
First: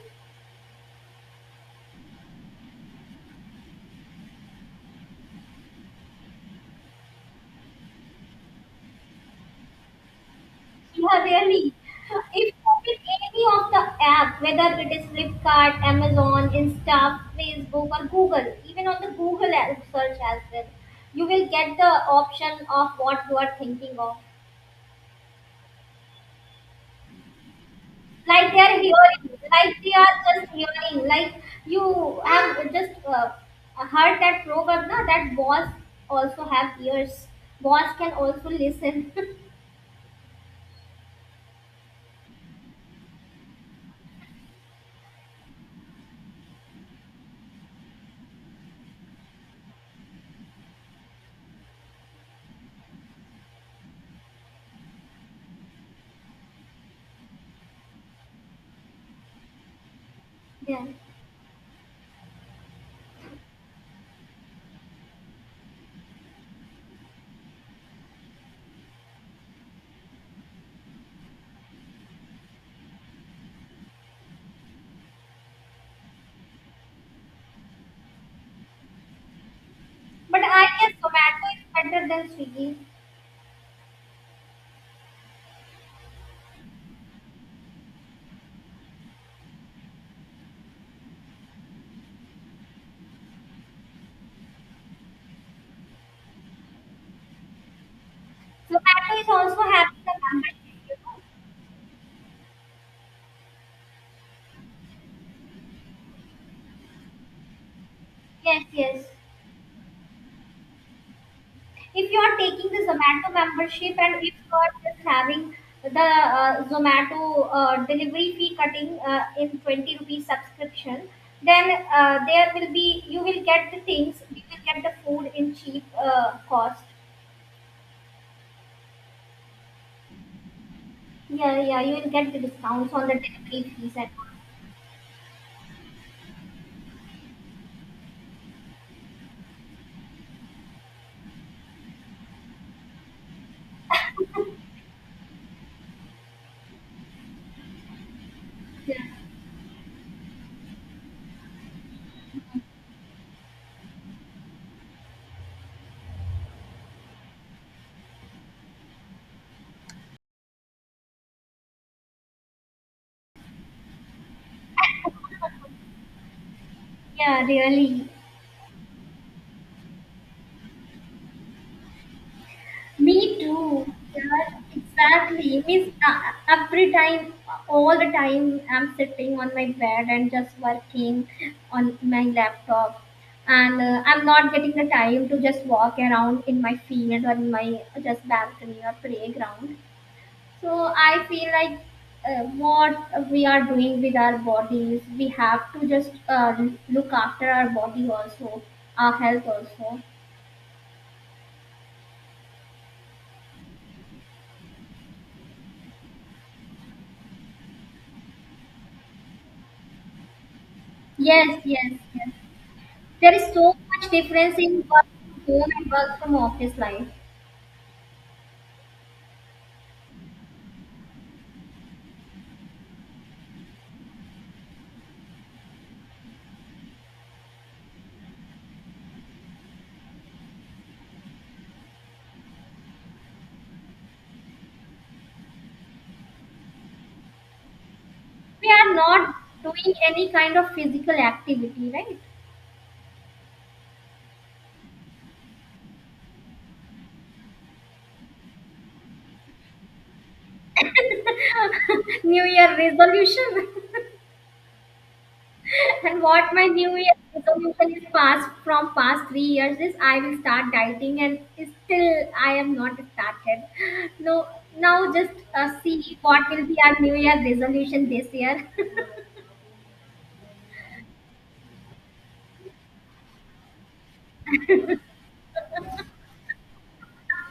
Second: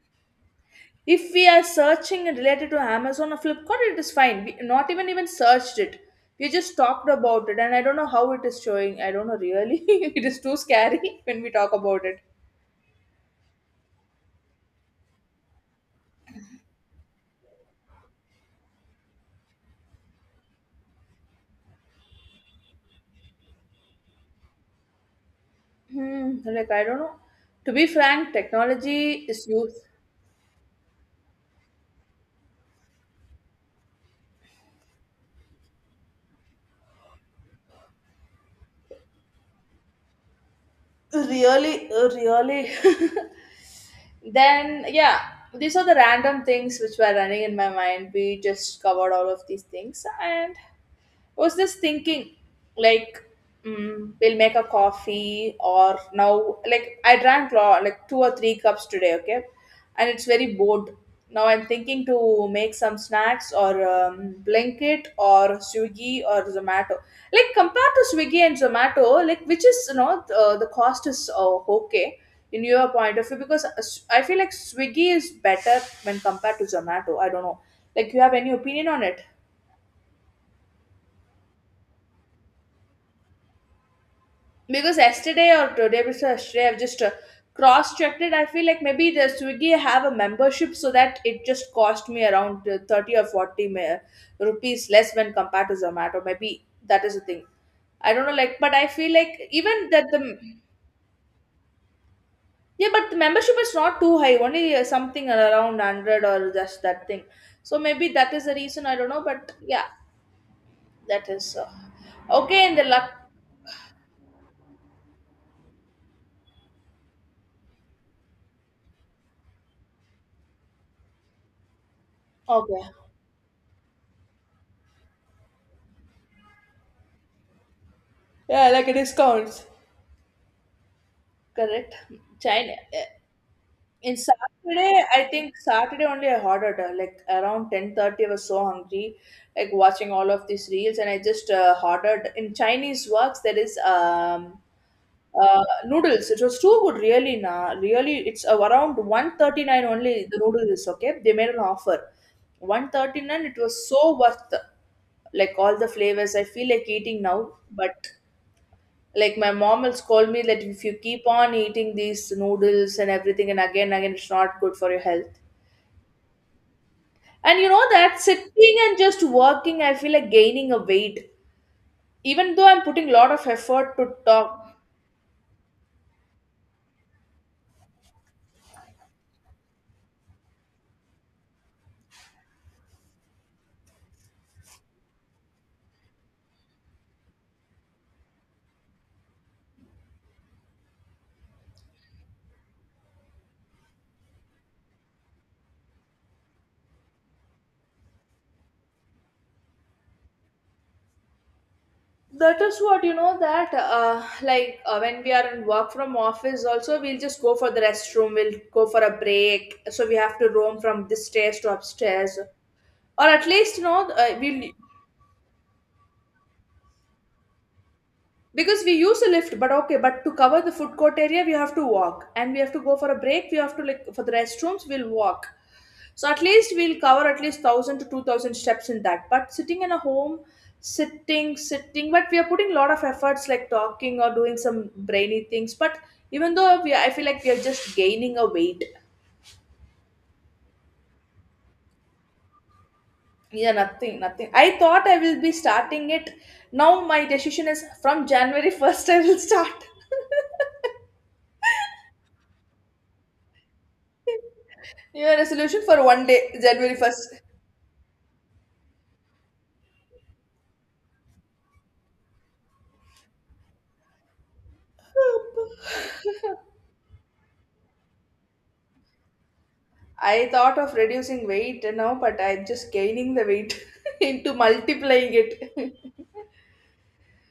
Speaker 1: If we are searching and related to Amazon or Flipkart, it is fine. We not even even searched it. We just talked about it, and I don't know how it is showing. I don't know, really. [laughs] It is too scary
Speaker 2: Yeah,
Speaker 1: [laughs] when we talk
Speaker 2: really.
Speaker 1: about it.
Speaker 2: If you open any of the app, whether it is Flipkart, Amazon, Insta, Facebook, or Google, even on the Google ad- search as well, you will get the option of what you are thinking of.
Speaker 1: Hmm, like I don't know. To be frank,
Speaker 2: Like they are
Speaker 1: technology
Speaker 2: hearing,
Speaker 1: is
Speaker 2: like
Speaker 1: used,
Speaker 2: they are just hearing, like you have just uh, heard that proverb, na, that boss also have ears. Boss can also listen. [laughs]
Speaker 1: really, really. [laughs] Then, yeah, these are the random things which were running in my mind. We just covered all of these things and was just thinking, like mm, we'll make a coffee or now, like I drank lo- like two or three cups today. Okay, and it's very
Speaker 2: Yeah.
Speaker 1: bored. Now I'm thinking to make some snacks or um, blanket or Swiggy or Zomato. Like, compared to Swiggy and Zomato, like, which is, you know, the, the cost is uh, okay in your point of view? Because uh, s- I feel like Swiggy is better when compared to Zomato. I don't know, like you have any opinion on it?
Speaker 2: But I guess Zomato is better than Swiggy.
Speaker 1: Because yesterday or the day before yesterday, I've just uh, cross-checked it. I feel like maybe the Swiggy have a membership so that it just cost me around uh, thirty or forty ma- rupees less when compared to Zomato. Maybe that is the thing. I don't know, like, but I feel
Speaker 2: Zomato is
Speaker 1: like
Speaker 2: also
Speaker 1: even
Speaker 2: having
Speaker 1: that
Speaker 2: the
Speaker 1: the...
Speaker 2: membership, you know.
Speaker 1: Yeah, but the membership is not too high only, uh, something around one hundred or just that thing, so maybe that is the
Speaker 2: Yes,
Speaker 1: reason. I
Speaker 2: yes.
Speaker 1: don't know, but yeah. That is uh,
Speaker 2: If you are
Speaker 1: okay
Speaker 2: taking
Speaker 1: in
Speaker 2: the
Speaker 1: the luck.
Speaker 2: Zomato membership and if you are just having the uh, Zomato uh, delivery fee cutting uh, in twenty rupees subscription, then uh, there will
Speaker 1: Okay.
Speaker 2: be you will get the things, you will get the food in cheap uh, cost.
Speaker 1: Yeah, like a discounts.
Speaker 2: Yeah, yeah, you
Speaker 1: Correct.
Speaker 2: will get the
Speaker 1: China
Speaker 2: discounts
Speaker 1: eh,
Speaker 2: on the delivery fees and
Speaker 1: in
Speaker 2: all.
Speaker 1: Saturday, I think Saturday only I ordered uh, like around ten thirty. I was so hungry, like watching all of these reels, and I just uh, ordered in Chinese works. There is um. Uh, noodles. It was too good, really. Nah, really. It's uh,
Speaker 2: [laughs]
Speaker 1: around
Speaker 2: Yeah.
Speaker 1: one thirty nine only. The noodles is okay. They made an offer, one thirty nine. It was so worth. Like all the flavors I feel like eating now, but like my mom will scold me that if you keep on eating these noodles and everything, and again again it's not good for your health.
Speaker 2: [laughs] Yeah,
Speaker 1: And you know
Speaker 2: really.
Speaker 1: that sitting and just working, I feel like gaining a weight. Even though I'm putting a lot
Speaker 2: Me
Speaker 1: of
Speaker 2: too.
Speaker 1: effort to
Speaker 2: Yeah,
Speaker 1: talk,
Speaker 2: exactly. Means uh, every time, all the time, I'm sitting on my bed and just working on my laptop, and uh, I'm not getting the time to just walk around in my field or in my just balcony or playground. So I feel like uh, what we are doing with our bodies, we have to just uh, look after our body also, our health also.
Speaker 1: that is what, you know, that uh, like uh, when we are in work from office also, we'll just go for the restroom, we'll go for a break, so we have to roam from this
Speaker 2: Yes,
Speaker 1: stairs to
Speaker 2: yes, yes.
Speaker 1: upstairs, or
Speaker 2: There
Speaker 1: at
Speaker 2: is so
Speaker 1: least, you
Speaker 2: much
Speaker 1: know, uh,
Speaker 2: difference
Speaker 1: we'll,
Speaker 2: in work from home and work from office life.
Speaker 1: because we use a lift. But okay, but to cover the food court area, we have to walk, and we have to go for a break, we have to, like, for the restrooms, we'll walk. So at least we'll cover at least one thousand to two thousand steps in that. But sitting in a home, sitting sitting, but we are putting a lot of efforts, like talking or doing some brainy things. But even though we, I feel like we are just gaining a
Speaker 2: We
Speaker 1: weight.
Speaker 2: are not doing any kind of physical activity, right?
Speaker 1: Yeah, nothing, nothing. I thought I will be starting it. Now my decision is from January [laughs] first, I will start. [laughs]
Speaker 2: [laughs] New Year resolution.
Speaker 1: Your resolution for
Speaker 2: [laughs] And
Speaker 1: one day,
Speaker 2: what my New
Speaker 1: January
Speaker 2: Year
Speaker 1: 1st.
Speaker 2: resolution is past from past three years is I will start dieting and still I am not started. No, now just uh, see what will
Speaker 1: [laughs]
Speaker 2: be our New Year resolution this year.
Speaker 1: I thought of reducing weight now, but I'm just gaining the weight [laughs] into multiplying it.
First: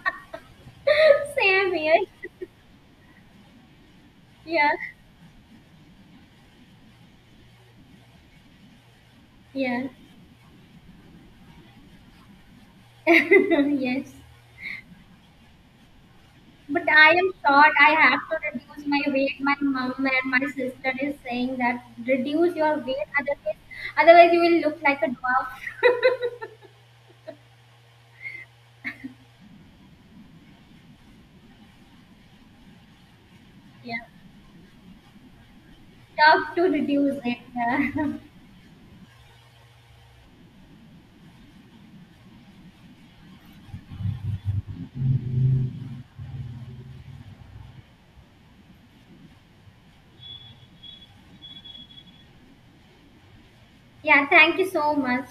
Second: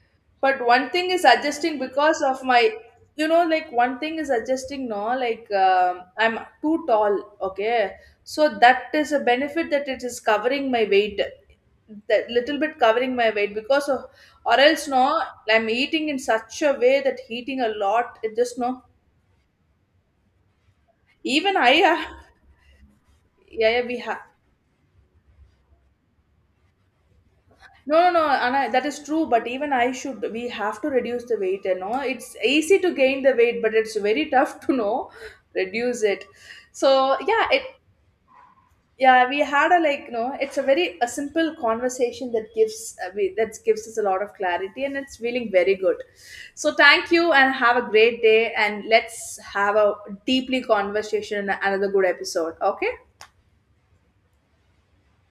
Speaker 1: [laughs] But one thing is
Speaker 2: [laughs] Same
Speaker 1: adjusting
Speaker 2: here.
Speaker 1: because of my, you know, like one thing is
Speaker 2: Yeah.
Speaker 1: adjusting now, like um, I'm too tall, okay? So that is a benefit that
Speaker 2: Yeah.
Speaker 1: it is covering my weight, that little bit covering my weight because of,
Speaker 2: [laughs] Yes.
Speaker 1: or else no, I'm eating in such a
Speaker 2: But
Speaker 1: way
Speaker 2: I
Speaker 1: that
Speaker 2: am
Speaker 1: eating a
Speaker 2: short. I have
Speaker 1: lot, it
Speaker 2: to
Speaker 1: just no.
Speaker 2: reduce my weight. My mom and my sister is saying
Speaker 1: Even I,
Speaker 2: that
Speaker 1: ha-
Speaker 2: reduce your weight, otherwise,
Speaker 1: yeah, yeah, we have.
Speaker 2: otherwise you will look like a dwarf.
Speaker 1: No, no, no, Anna, that is true. But even I should, we have to reduce the weight. You know, it's easy to gain the weight, but it's
Speaker 2: Yeah,
Speaker 1: very [laughs] tough to know, reduce it.
Speaker 2: tough to
Speaker 1: So
Speaker 2: reduce
Speaker 1: yeah, it,
Speaker 2: it. [laughs]
Speaker 1: yeah, we had a, like, you know, it's a very a simple conversation that gives, uh, we, that gives us a lot of clarity and it's feeling very good. So thank you, and have a great day, and let's have a deeply conversation in another good episode. Okay.
Speaker 2: Yeah, yeah. Thank you so much.